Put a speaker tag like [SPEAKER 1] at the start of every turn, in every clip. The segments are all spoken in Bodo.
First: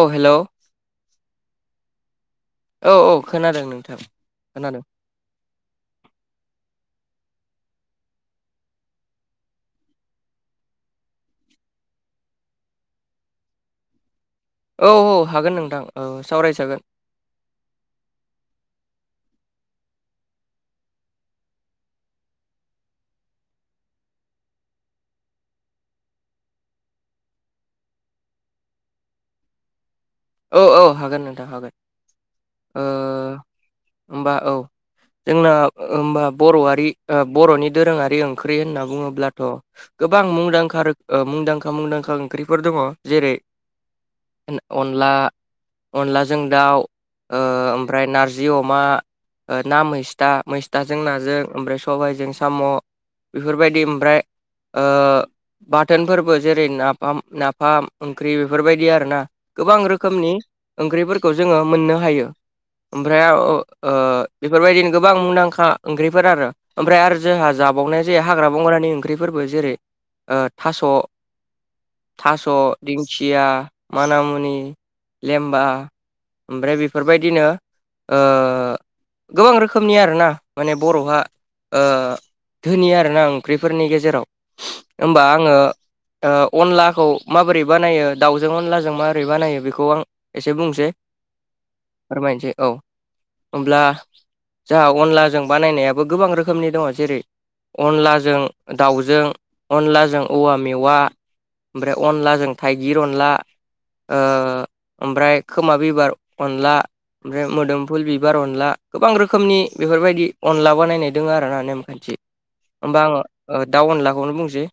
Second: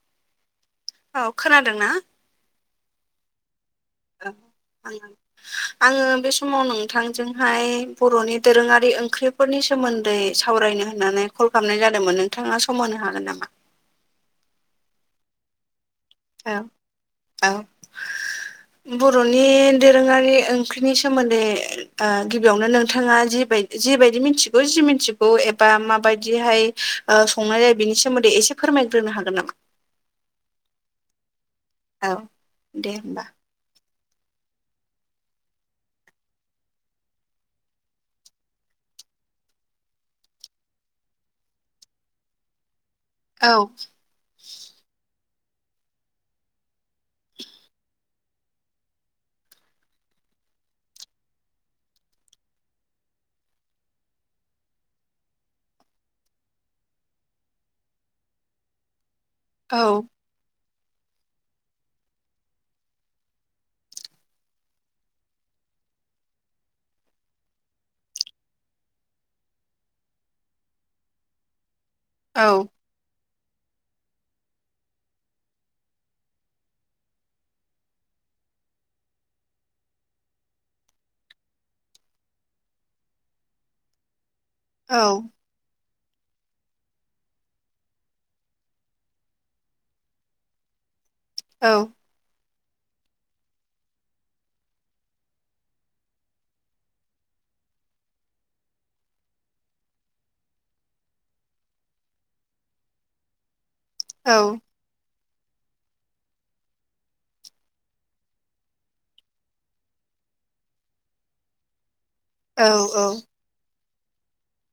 [SPEAKER 1] औ हेलौ
[SPEAKER 2] औ खोनादोंना
[SPEAKER 1] औ औ खोनादों नोंथां।
[SPEAKER 2] औ
[SPEAKER 1] खोनादों
[SPEAKER 2] आं
[SPEAKER 1] [inaudible]
[SPEAKER 2] आङो बे समाव नोंथांजोंहाय बर'नि दोरोङारि ओंख्रिफोरनि सोमोन्दै सावरायनो होननानै कल खालामनाय जादोंमोन नोंथाङा सम होनो हागोन नामा
[SPEAKER 1] औ औ हागोन नोंथां ओ
[SPEAKER 2] औ
[SPEAKER 1] सावरायजागोन
[SPEAKER 2] औ बर'नि दोरोङारि ओंख्रिनि सोमोन्दै ओ गिबियावनो नोंथाङा जिबाय जिबायायदि मिथिगौ जि मिथिगौ एबा माबायदिहाय संनाय जायो बिनि सोमोन्दै एसे फोरमायग्रोनो हागोन नामा?
[SPEAKER 1] औ औ हागोन नोंथां हागोन
[SPEAKER 2] औ
[SPEAKER 1] ओ
[SPEAKER 2] दे होमबा
[SPEAKER 1] होमबा औ जोंना ओमबा बर'आारि बर'नि दोरोङारि ओंख्रि होनना बुङोब्लाथ' गोबां मुंदांखा रोख ओ मुंदांखा मुंदांखा ओंख्रिफोर दङ जेरै
[SPEAKER 2] औ
[SPEAKER 1] अनला अनलाजों दाउ ओ ओमफ्राय नारजि अमा ना मैस्था मैस्थाजों नाजों ओमफ्राय सबायाइजों साम' बेफोरबायदि ओमफ्राय ओ बाथोनफोरबो जेरै नाफाम नाफाम ओंख्रि बेफोरबायदि आरो ना
[SPEAKER 2] औ
[SPEAKER 1] गोबां रोखोमनि ओंख्रिफोरखौ जोङो मोननो हायो ओमफ्राय आ ओ बेफोरबायदिनो गोबां मुंदांखा ओंख्रिफोर आरो ओमफ्राय आरो जोंहा जाबावनाय जायो हाग्रा बंग्रानि ओंख्रिफोरबो जेरै ओ थास'
[SPEAKER 2] औ
[SPEAKER 1] थास' दिंखिया माना मु नि लेमबा ओमफ्राय बेफोरबायदिनो ओ गोबां रोखोमनि आरोना माने बर'हा ओ धोनि आरो ना ओंख्रिफोरनि गेजेराव
[SPEAKER 2] औ
[SPEAKER 1] ओमबा आङो ओ अनलाखौ माबोरै बानायो दाउजों अनलाजों मा बोरै बानायो बेखौ आं एसे बुंसै
[SPEAKER 2] औ
[SPEAKER 1] फोरमायनोसै औ होमब्ला जाहा अनलाजों बानायनायाबो गोबां रोखोमनि दङ जेरै अनलाजों दाउजों अनलाजों औवा मेवा ओमफ्राय अनलाजों थाइगिर अनला ओ ओमफ्राय खोमा बिबार अनला ओमफ्राय मोदोमफुल बिबार अनला गोबां रोखोमनि बेफोरबायदि अनला बानायनाय दङ आरो ना
[SPEAKER 2] औ
[SPEAKER 1] होमबा
[SPEAKER 2] औ
[SPEAKER 1] आङो ओ दाउ अनलाखौनो बुंसै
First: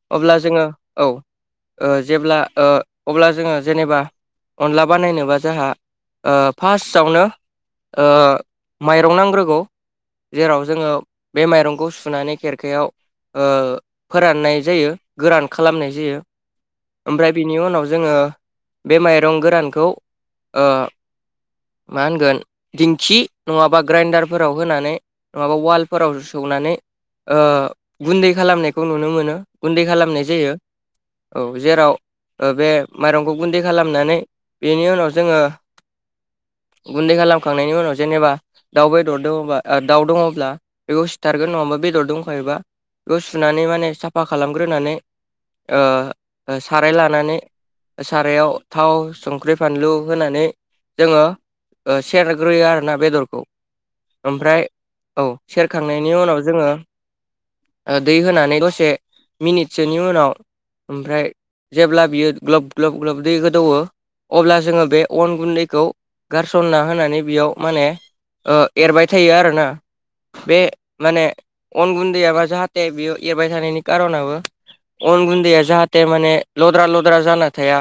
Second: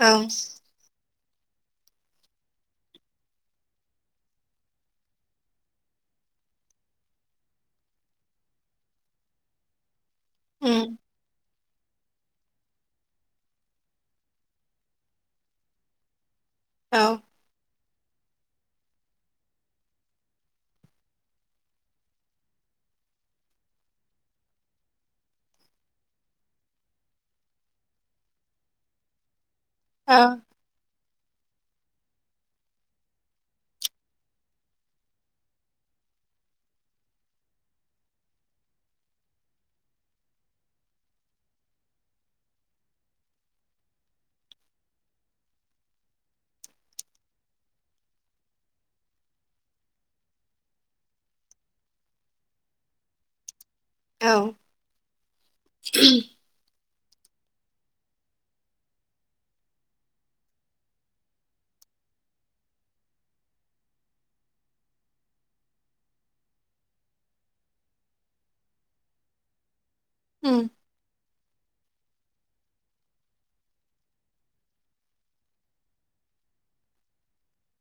[SPEAKER 2] औ
[SPEAKER 1] अब्ला जोङो औ ओ जेब्ला ओ अब्ला जोङो जेनेबा अनला बानायनोबा जोंहा ओ फार्स्टआवनो ओ माइरं नांग्रोगौ जेराव जोङो
[SPEAKER 2] उम
[SPEAKER 1] बे माइरंखौ सुनानै खेरख खायाव ओ फोरननाय जायो गोरान खालामनाय जायो
[SPEAKER 2] औ
[SPEAKER 1] बिनि उनाव जोङो बे माइरं गोरानखौ ओ मा होनगोन दिंखि नङाबा ग्राइडारफोराव होनानै नङाबा उवालफोराव सौनानै ओ गुन्दै खालामनायखौ नुनो मोनो गुन्दै
[SPEAKER 2] औ
[SPEAKER 1] खालामनाय जायो औ जेराव ओ बे माइरंखौ गुन्दै खालामनानै बेनि उनाव जोङो गुन्दै खालामखांनायनि उनाव जेनेबा दाउ बेदर दङबा ओ दाउ दङब्ला बेखौ सिथारगोन नङाबा बेदर दंखायोबा बे सुनानै माने साफा खालामग्रोनानै ओ साराय लानानै सारायाव थाव संख्रि फानलु होनानै जोङो। ओ सेरग्रोयो आरो ना बेदरखौ
[SPEAKER 2] औ
[SPEAKER 1] ओमफ्राय औ सेरखांनायनि उनाव जोङो दै होनानै दसे मिनिटसोनि उनाव ओमफ्राय जेब्ला बियो ग्लब ग्लब ग्लब दै गोदौओ अब्ला जोङो बे अन गुन्दैखौ गारसनना होनानै बेयाव माने ओ एरबाय थायो आरोना बे
[SPEAKER 2] उम
[SPEAKER 1] माने अन गुन्दैयाबा जाहाथे बियो एरबाय थानायनि कार'नाबो अन गुन्दैया जाहाथे माने लद्रा लद्रा जाना हथाया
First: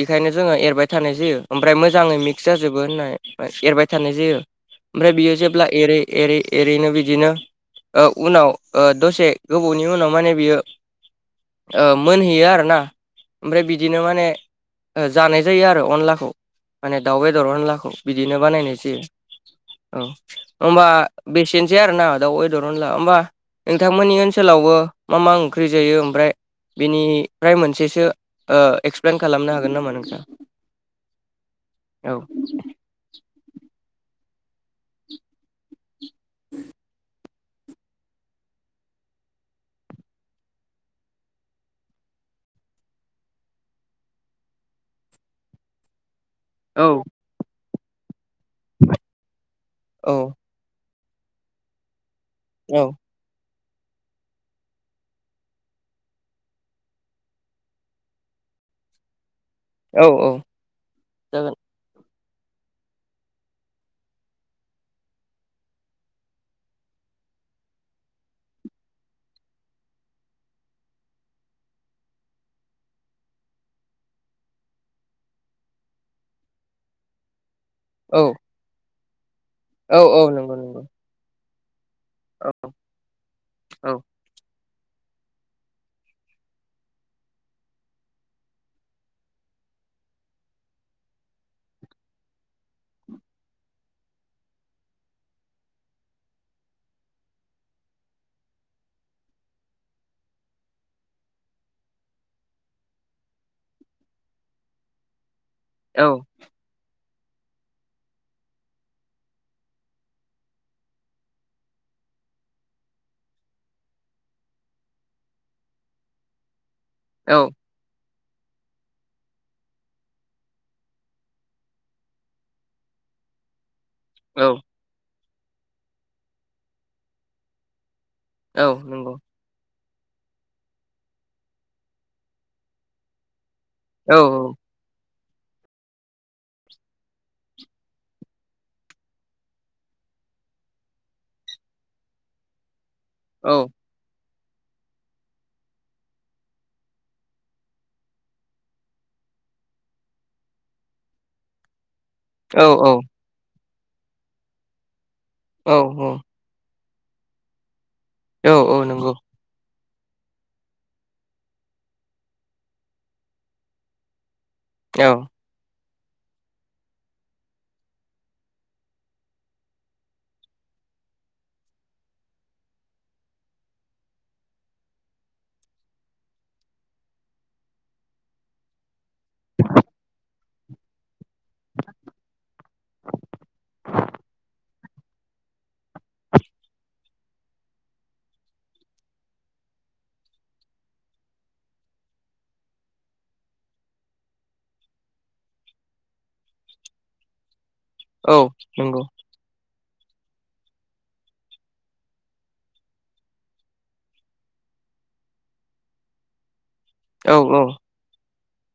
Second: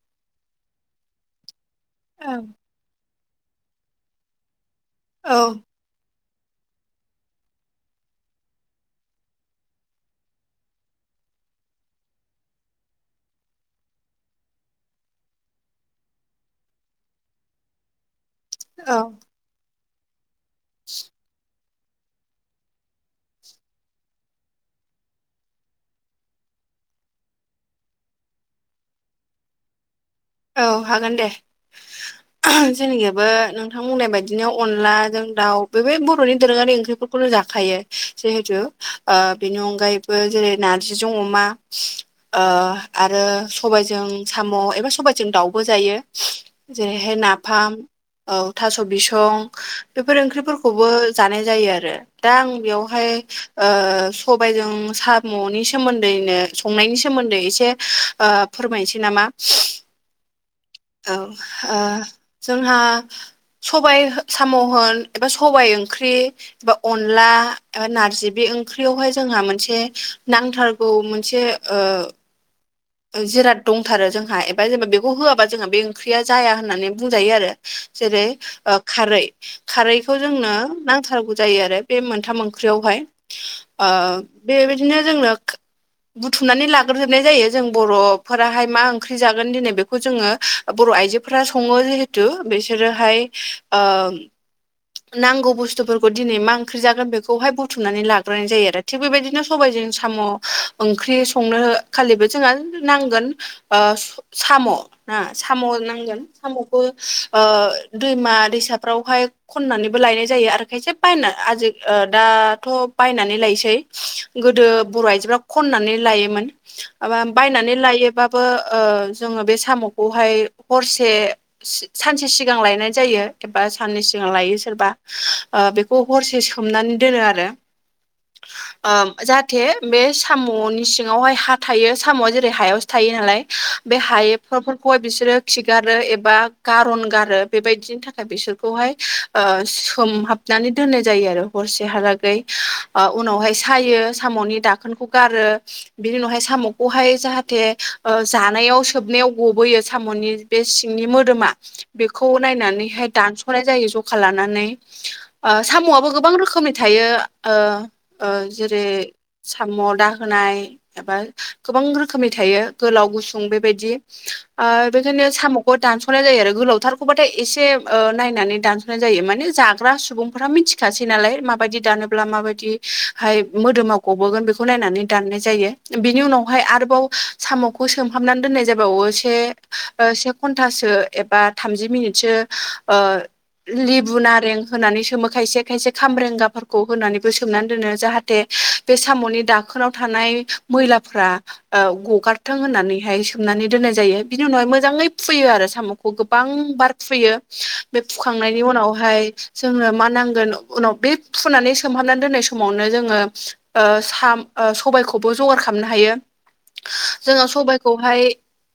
[SPEAKER 1] बेखायनो जोङो एरबाय थानाय जायो ओमफ्राय मोजाङै
[SPEAKER 2] औ
[SPEAKER 1] मिक्स जाजोबो होननाय एरबाय थानाय जायो ओमफ्राय
[SPEAKER 2] औ
[SPEAKER 1] बियो जेब्ला एरै एरै एरैनो बिदिनो [unintelligible] ओ उनाव दसे गोबावनि उनाव माने बियो ओ मोनहैयो आरो ना ओमफ्राय बिदिनो माने जानाय जायो आरो अनलाखौ माने दाउ बेदर अनलाखौ बिदिनो बानायनाय
[SPEAKER 2] औ
[SPEAKER 1] जायो औ होनबा बेसे थेनसै आरो ना दाउदरन ला होमबा नोंथांमोननि ओनसोलावबो मा मा ओंख्रि जायो ओमफ्राय बेनिफ्राय मोनसेसो ओ एक्सप्लेन खालामनो हागोन नामा नोंथां
[SPEAKER 2] औ हागोन दे
[SPEAKER 1] औ
[SPEAKER 2] जोंनिखबो नोंथां बुंनाय बायदिनो अनलाजों दाउ बे बर'नि दोरोङारि ओंख्रिफोरखौनो जाखायो। जिहेथु ओ‌ बेनि अनगायैबो जेरै नारजिजों अमा ओ आरो सबायजों साम' एबा सबाय जों दाउबो जायो
[SPEAKER 1] औ
[SPEAKER 2] जेरैहाय नाफाम औ थास' बिसं
[SPEAKER 1] औ
[SPEAKER 2] बेफोर ओंख्रिफोरखौबो जानाय जायो आरो दा आं बेयावहाय ओ सबायजों साम'नि सोमोन्दैनो संनायनि सोमोन्दै एसे ओ फोरमायनोसै नामा
[SPEAKER 1] औ औ जागोन
[SPEAKER 2] औ जोंहा सबायाइ साम'होन एबा सबायाइ ओंख्रि बा अनला नारजि बे ओंख्रियावहाय जोंहा मोनसे नांथारग बे मोनसे ओ
[SPEAKER 1] [inaudible]
[SPEAKER 2] जिराद दंथार जोंहा एबा जेनेबा बे खौ होआबा जोंहा बे ओंख्रिया जाया होननानै बुंजायो आरो
[SPEAKER 1] औ
[SPEAKER 2] जेरै खारै
[SPEAKER 1] औ
[SPEAKER 2] खारैखौ
[SPEAKER 1] औ
[SPEAKER 2] जोंनो
[SPEAKER 1] नंगौ नंगौ
[SPEAKER 2] नांथारगौ जायो आरो बे मोनथाम
[SPEAKER 1] औ
[SPEAKER 2] ओंख्रियावहाय
[SPEAKER 1] औ
[SPEAKER 2] ओ बेबायदिनो जोंनो बुथुमनानै लाग्रोजोबनाय जायो जों बर'फोराहाय मा ओंख्रि जागोन दिनै बेखौ जोङो बर' आइजोफोरा सङो जिहेथु बिसोरोहाय ओ नांगौ बुस्थुफोरखौ दिनै मा ओंख्रि जागोन बेखौहाय बुथुमनानै लाग्रोनाय जायो आरो थिग बेबायदिनो सबायाइजों साम' ओंख्रि संनो खालिबो जोंहा नांगोन। ओ साम' ना साम'
[SPEAKER 1] औ
[SPEAKER 2] नांगोन साम'खौ ओ दैमा दैसाफ्रावहाय खननानैबो लायनाय जायो आरो खायसे बायना आजि दाथ' बायनानै लायसै गोदो बर' आइजोफ्रा खननानै लायोमोन
[SPEAKER 1] [inaudible]
[SPEAKER 2] म बायनानै लायोबाबबो जोङो बे साम'खौहाय हरसे सानसे सिगां लायनाय जायो एबा साननै लायो सोरबा ओ बेखौ हरसे सोमनानै दोनो आरो
[SPEAKER 1] औ
[SPEAKER 2] ओ
[SPEAKER 1] नंगौ
[SPEAKER 2] जाहाथ थे बे साम'नि सिङावहाय हा थायो साम'आ जेरै हायावसो थायो नालाय बे
[SPEAKER 1] औ
[SPEAKER 2] हाय फोरखौहाय बिसोरो खिगारो एबा गारन गारो बेबायदिनि थाखाय बिसोरखौहाय सोमहाबनानै दोननाय जायो आरो हरसेहालागै
[SPEAKER 1] औ
[SPEAKER 2] उनावहाय सायो साम'नि दा खोनखौ गारो बिनि उनावहाय साम'खौहाय जाहाथे जानायाव सोबनायाव गबोयो साम'नि बे सिंनि मोदोमा बेखौ नायनानैहाय दान्स नाय जायो जखा लानानै साम'आबो गोबां रोखोमनि थायो ओ
[SPEAKER 1] औ
[SPEAKER 2] जेरै
[SPEAKER 1] नंगौ
[SPEAKER 2] साम' दाहोनाय एबा गोबां रोखोमनि थायो गोलाव गुसुं बेबायदि आ
[SPEAKER 1] औ
[SPEAKER 2] बेखायनो साम' दानस'नाय जायो आरो गोलावथारखौबाथाय एसे नायनानै दानस'नाय जायो माने जाग्रा सुबुंफोरा मिथि सासै नालाय माबायदि दानोब्ला माबायदिहाय मोदोमाव गबोगोन बेखौ नायनानै दाननाय जायो बिनि उनावहाय आरोबाव साम'खौ सोमहाबनानै दोननाय जाबाय उनाव से से घटासो एबा थामजि मिनिटसो ओ लेबु नारें होनानै सोमो खायसे खायसे खामरेंगाफोरखौ होनानैबो सोमनानै दोनो जाहाथे बे साम'नि दाखोनाव थानाय मैलाफ्रा गगारथों होननानैहाय दुमनानै दोननाय जायो बिनि उनावहाय मोजाङै फुयो आरो साम'खौ गोबां बार फुयो बे
[SPEAKER 1] औ
[SPEAKER 2] फुखांनायनि
[SPEAKER 1] नंगौ औ
[SPEAKER 2] उनावहाय जोङो मा नांगोन उनाव बे फुनानै सोमहाबनानै दोननाय समावनो जोंङो साम सबायखौबो जगार खालामनो हायो जोङो सबायखौ हाय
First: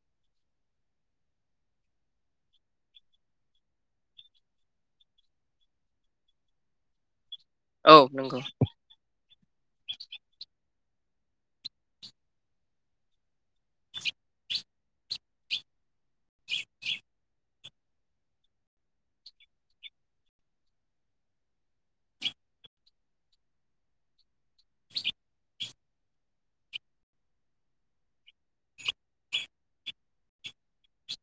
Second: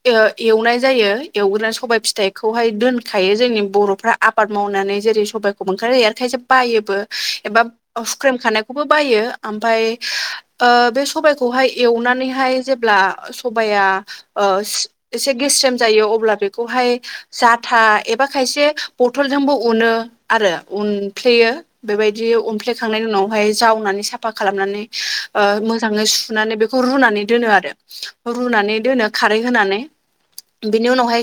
[SPEAKER 2] एवनाय जायो एवग्रोनानै सबाय फिथाइखौहाय दोनखायो जोंनि बर'फ्रा आबाद मावनानै जेरै सबाइखौ मोनखानाय आरो खायसे बायोबो एबा
[SPEAKER 1] औ नंगौ
[SPEAKER 2] सुख्रेम खानाय खौबो बायो आओमफ्राय बे सबाइखौहाय एवनानैहाय जेब्ला सबाया एसे गेस्रेम जायो अब्ला बेखौहाय जाब आथा एबा खायसे बथलजोंबो उनो आरो उनफ्लेयो बेबायदि अमफ्लेखांनायनि उनावहाय जावनानै साफा खालामनानै मोजाङै सुनानै बे बेखौ रुनानै दोनो आरो रुनानै दोनो खारै होनानै बिनि उनावहाय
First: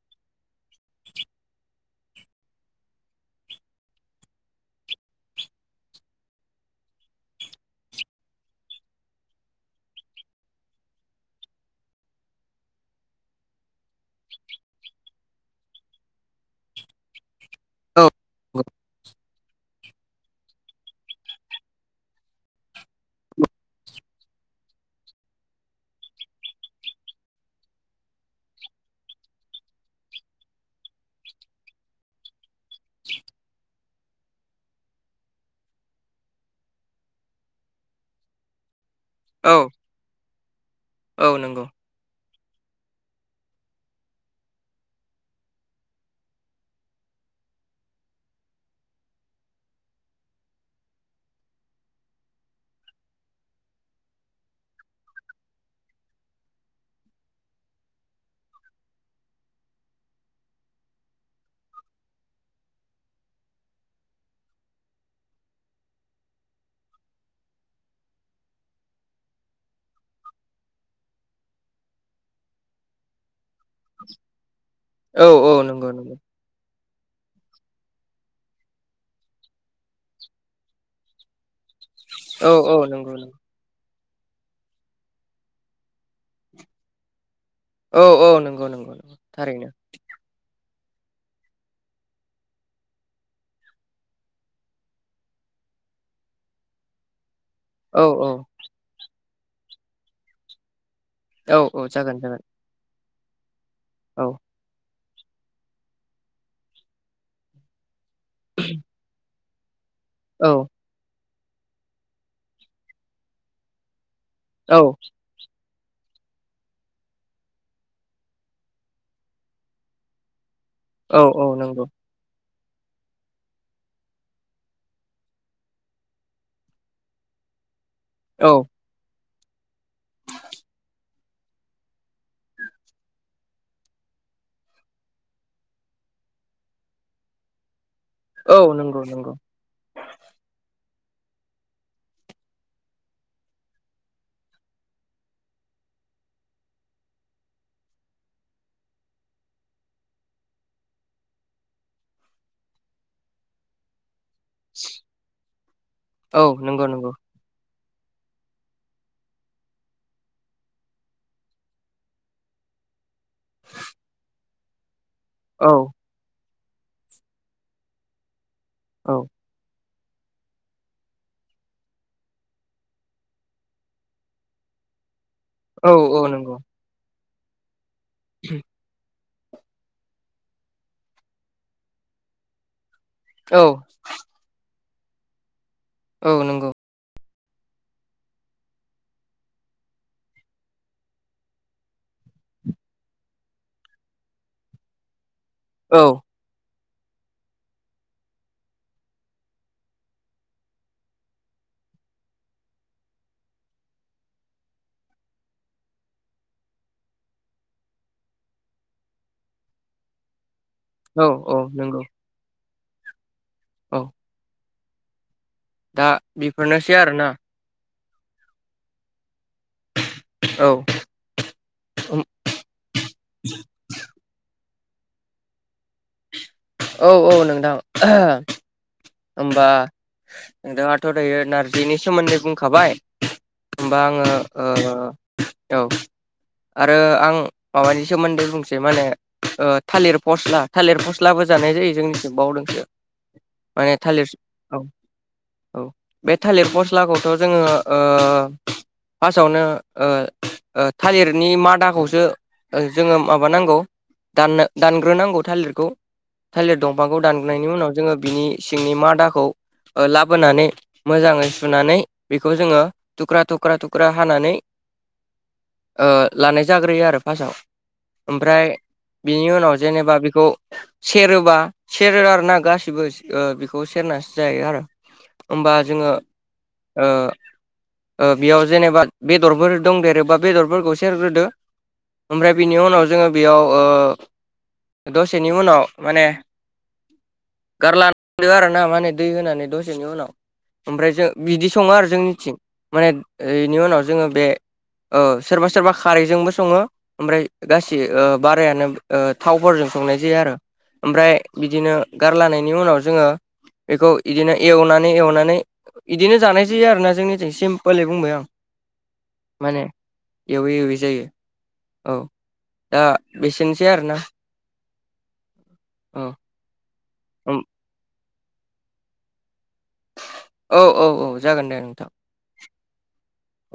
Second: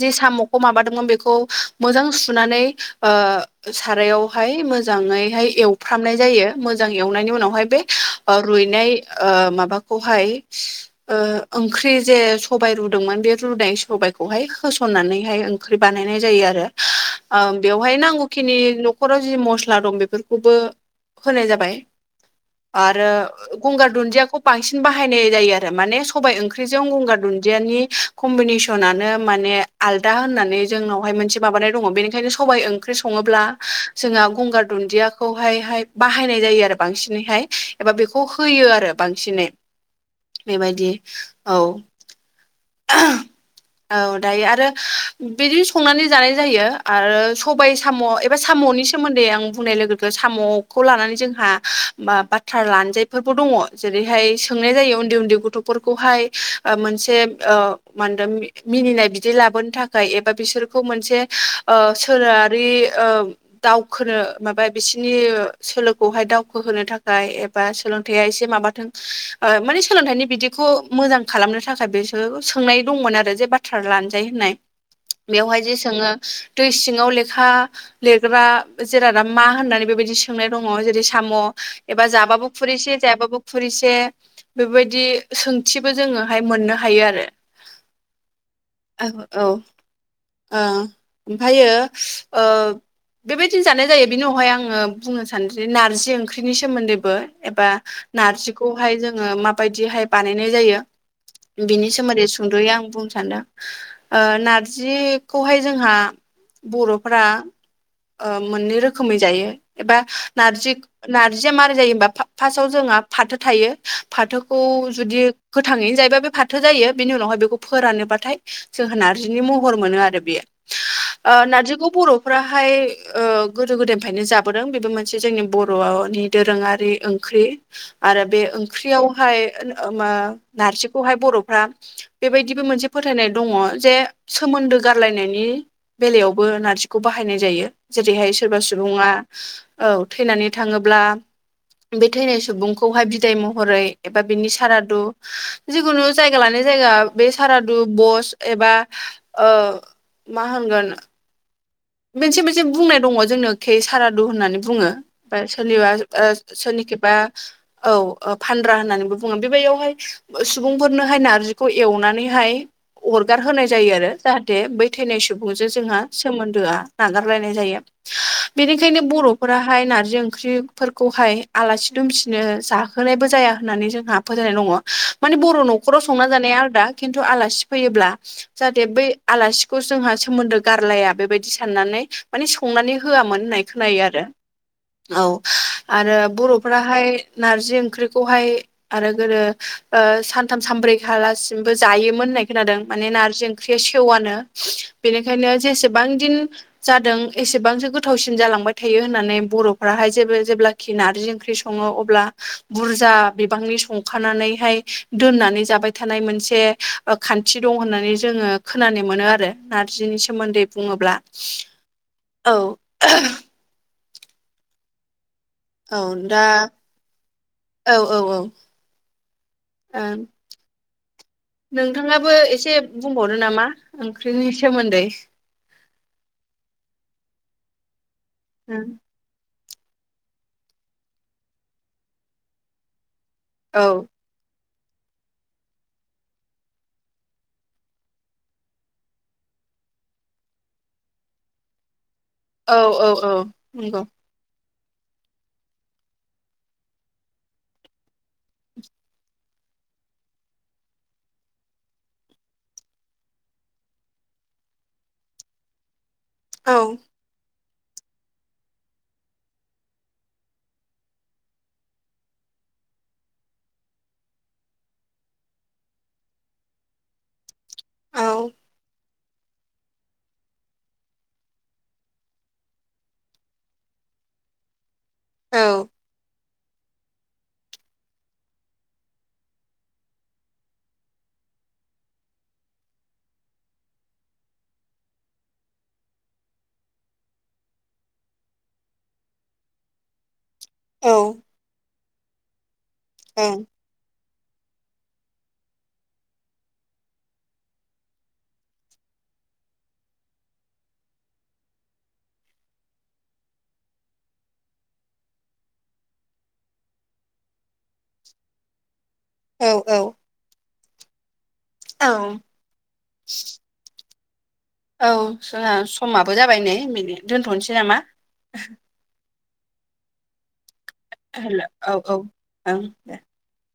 [SPEAKER 2] जे साम'खौ माबादोंमोन बेखौ मोजां सुनानै ओ सारायावहाय मोजाङैहाय एवफ्रामनाय जायो मोजां एवनायनि उनावहाय बे रुइनाय माबाखौहाय ओ ओं ओंख्रि जे सबाय रुदोंमोन बे रुनाय सबायाइखौहाय होसननानैहाय ओंख्रि बानायनाय जायो आरो
[SPEAKER 1] [inaudible]
[SPEAKER 2] बेवहाय
[SPEAKER 1] औ
[SPEAKER 2] नांगौखिनि न'खराव जि मस्ला दं बेफोरखौबो होनाय जाबाय आरो गंगार दुन्दियाखौ बांसिन बाहायनाय जायो आरो माने सबाइ ओं जों गंगार दुन्दियानि खमबिनेसन आनो माने आलदा होननानै जोनावहाय मोनसे माबानाय दङ बेनिखायनो सबाय ओंख्रि सङोबा जोंहा गंगार दुदियाखौहाय हाय बाहायनाय जायो आरो बांसिनैहाय एबा बेखौ होयो आरो बांसिनै
[SPEAKER 1] औ
[SPEAKER 2] बेबायदि
[SPEAKER 1] औ नंगौ
[SPEAKER 2] [unintelligible] औ दायो आरो बिदि संनानै जानाय जायो आरो सबाइ साम' साम'नि सोमोन्दै आं बुंनाय लोगोखौ साम'खौ लानानै जोंहा माबा ओ फाथार लानजायफोरबो दङ जेरैहाय सोंनाय जायो उन्दै उन्दै गथ'फोरखौहाय मोनसे मा होनदों मिनिनाय बिदि लाबोनो थाखाय एबा बिसोरखौ मोनसे सोलोआारि ओ दावखोनो माबा बिसोरनि सोलोखौहाय दावखोहोनो थाखाय एबा सोलोंथाइया एसे माबाथों माने सोलोंथाइनि बिदिखौ मोजां खालामनो थाखाय बिसोर सोंनाय दंमोन आरो जे बाथ बाथ्रा लानजायो होननाय
[SPEAKER 1] औ औ
[SPEAKER 2] बेवहाय जे
[SPEAKER 1] नंगौ
[SPEAKER 2] सोङो
[SPEAKER 1] नंगौ
[SPEAKER 2] दै सिङाव लेखा लिरग्रा जेरा दा मा होननानै बेबायदि सोंनाय दङ जेरै साम' एबा जाबाबो
[SPEAKER 1] औ औ
[SPEAKER 2] खुरैसे
[SPEAKER 1] नंगौ नंगौ
[SPEAKER 2] जायाबाबो खुरैसे बेबायदि सोंथि जोंङोहाय मोननो हायो आरो
[SPEAKER 1] औ औ नंगौ नंगौ नंगौ
[SPEAKER 2] औ
[SPEAKER 1] थारैनो
[SPEAKER 2] ओ ओमफ्रायो ओ बेबायदिनो जानाय जायो बिनि उनावहाय आंङो बुंनो सानोदि नारजि ओंख्रिनि सोमोन्दैबो एबा
[SPEAKER 1] औ औ
[SPEAKER 2] नारजिखौहाय जोङो माबायदिहाय बानायनाय जायो
[SPEAKER 1] औ औ
[SPEAKER 2] बिनि
[SPEAKER 1] जागोन
[SPEAKER 2] सोमोन्दै
[SPEAKER 1] जागोन
[SPEAKER 2] सुंद'यै आं बुंनो सान्दों
[SPEAKER 1] औ
[SPEAKER 2] नारजि खौहाय जोंहा बर'फ्रा मोननै रोखोमै जायो एबा
[SPEAKER 1] औ
[SPEAKER 2] नारजि नार्जिया मारै जायो हबा फार्स्टाव जोंहा फाथो थायो फाथो
[SPEAKER 1] औ
[SPEAKER 2] खौ जुदि गोथाङैनो जायोबा बे फाथो जायो बेनि उनावहाय बेखौ फोरानोबाथाय जोङो नारजिनि महर मोनो आरो बेयो
[SPEAKER 1] औ औ नंगौ
[SPEAKER 2] नारजिखौ बर' फोरा हाय ओ गोदो गोदायनिफ्रायनो जाबोदों बेबो मोनसे जोंनि बर'नि दोरोङारि ओंख्रि। आरो बे
[SPEAKER 1] औ
[SPEAKER 2] ओंख्रियावहाय ओन ओ म नारजिखौहाय बर'फ्रा बेबायदिबो मोनसे फोथायनाय दङ जे सोमोन्दो गारलायनायनि बेलायावबो नारजिखौ बाहायनाय जायो। जेरैहाय सोरबा
[SPEAKER 1] औ नंगौ
[SPEAKER 2] सुबुङा
[SPEAKER 1] नंगौ
[SPEAKER 2] औ थैनानै थाङोब्ला बे थैनाय सुबुंखौहाय बिदाय महरै एबा बिनि सारादु जिखुनु जायगा लानाय जायगा बे सारादु बस एबा ओ मा होनगोन मोनसे मोनसे बुंनाय दङ जोंनो खे सारादु होननानै बुङो होमफ्राय सोरनिबा
[SPEAKER 1] औ नंगौ नंगौ
[SPEAKER 2] सोरनिखेबा औ फानद्रा होननानैबो बुङो। बेबादियावहाय सुबुंफोरनोहाय नारजिखौ एवनानैहाय अरगार होनाय जायो आरो जाहाथे बै थैनाय सुबुंजों
[SPEAKER 1] औ
[SPEAKER 2] जोंहा सोमोन्दोआ नागारलायनाय जायो। बेनिखायनो
[SPEAKER 1] औ
[SPEAKER 2] बर' न'खराहाय नारजि ओंख्रिफोरखौहाय आलासि दुमसिनो जाहोनायबो जाया होननानै जोंहा फोथायनाय दङ। माने बर'
[SPEAKER 1] औ
[SPEAKER 2] न'खराव
[SPEAKER 1] औ
[SPEAKER 2] संना
[SPEAKER 1] नंगौ
[SPEAKER 2] जानाया आलदा खिन्थु आलासि फैयोब्ला जाहाथे बै आलासिखौ जोंहा सोमोन्दो गारलाया बेबायदि साननानै माने संनानै होआमोन
[SPEAKER 1] औ
[SPEAKER 2] होननाय खोनायो आरो औ आरो
[SPEAKER 1] औ नंगौ
[SPEAKER 2] बर'फोरा फ्राय नारजि ओंख्रिखौहाय आरो गोदो सानथाम सानब्रै खालासिमबो जायोमोन होननाय खोनादों माने नारजि ओं ओंख्रिया सेवआनो बेनिखायनो
[SPEAKER 1] औ
[SPEAKER 2] जेसेबां दिन जादों एसेबांसो गोथावसिन जालांबाय थायो होननानै बर'फ्राहाय जेबो जेब्लाखि नारजि ओंख्रि सं सङो अब्ला बुरजा बिबांनि संखानानैहाय दोननानै जाबाय थानाय मोनसे खान्थि दं होननानै जोङो खोनानो मोनो आरो नार्जिनि सोमोन्दै ब्ला।
[SPEAKER 1] औ औ नंगौ
[SPEAKER 2] औ
[SPEAKER 1] औ
[SPEAKER 2] औ दा
[SPEAKER 1] बेफोरनोसै आरोना
[SPEAKER 2] औ औ औ ओं
[SPEAKER 1] औ
[SPEAKER 2] नोंथाङाबो एसे बुंबावनो नामा ओंख्रिनि सोमोन्दै।
[SPEAKER 1] औ औ नोंथां ओहो
[SPEAKER 2] उम
[SPEAKER 1] होमबा नोंथाङाथ' दायो नारजिनि सोमोन्दै बुंखाबाय।
[SPEAKER 2] औ
[SPEAKER 1] होमबा आङो ओ औ आरो आं माबानि सोमोन्दै बुंसै मा होनो थालिर फस्ला थालिर फस्लाबो जानाय जायो जोंनि
[SPEAKER 2] औ औ औ
[SPEAKER 1] माने
[SPEAKER 2] नंगौ
[SPEAKER 1] थालिर औ औ बे थालिर मस्लाखौथ' जोङो ओ फार्स्टआवनो ओ ओ थालिरनि मादाखौसो जोङो माबानांगौ दाननो दानग्रोनांगौ थालिरखौ।
[SPEAKER 2] औ
[SPEAKER 1] थालिर दंफांखौ दानगोनायनायनि उनाव जोङो बिनि सिंनि मादाखौ लाबोनानै मोजाङै सुनानै बेखौ जोङो थुख्रा थुख्रा थुख्रा हानानै ओ लानाय जाग्रोयो आरो फास्स्टआव।
[SPEAKER 2] औ
[SPEAKER 1] ओमफ्राय बिनि उनाव जेनेबा बेखौ सेरोबा सेरो आर ना गासिबो बेखौ सेरनासो जायो आरो।
[SPEAKER 2] औ
[SPEAKER 1] होमबा जोङो ओ ओ बेयाव जेनेबा बेदरफोर दंदेरोबा बेदरफोरखौ सेरग्रोदो ओमफ्राय बिनि उनाव जोङो बेयाव ओ दसेनि उनाव माने गारला संदो आरोना माने दै होनानै दसेनि उनाव ओमफ्राय
[SPEAKER 2] औ
[SPEAKER 1] जो बिदि सङो आरोना जोंनिथिं। माने
[SPEAKER 2] ओं
[SPEAKER 1] इनि उनाव जोङो बे औ सोरबा सोरबा खारैजोंबो सङो ओमफ्राय गासै बारायानो थावफोरजों संनाय जायो आरो। ओमफ्राय बिदिनो गारलानायनि उनाव जोङो बेखौ बिदिनो एवनानै एवनानै बिदिनो जानाय जायो आरो ना जोंनिथि सिमपोलै बुंबाय आं
[SPEAKER 2] औ
[SPEAKER 1] माने
[SPEAKER 2] औ
[SPEAKER 1] एवै एवै जायो औ दा बेसेनोसै आरोना
[SPEAKER 2] औ सना
[SPEAKER 1] औ
[SPEAKER 2] समाबो जाबाय नेै दोनथ'नोसै नामा
[SPEAKER 1] औ औ औ
[SPEAKER 2] हेल'
[SPEAKER 1] जागोन दे
[SPEAKER 2] औ
[SPEAKER 1] नोंथां
[SPEAKER 2] औ ओं दे
[SPEAKER 1] औ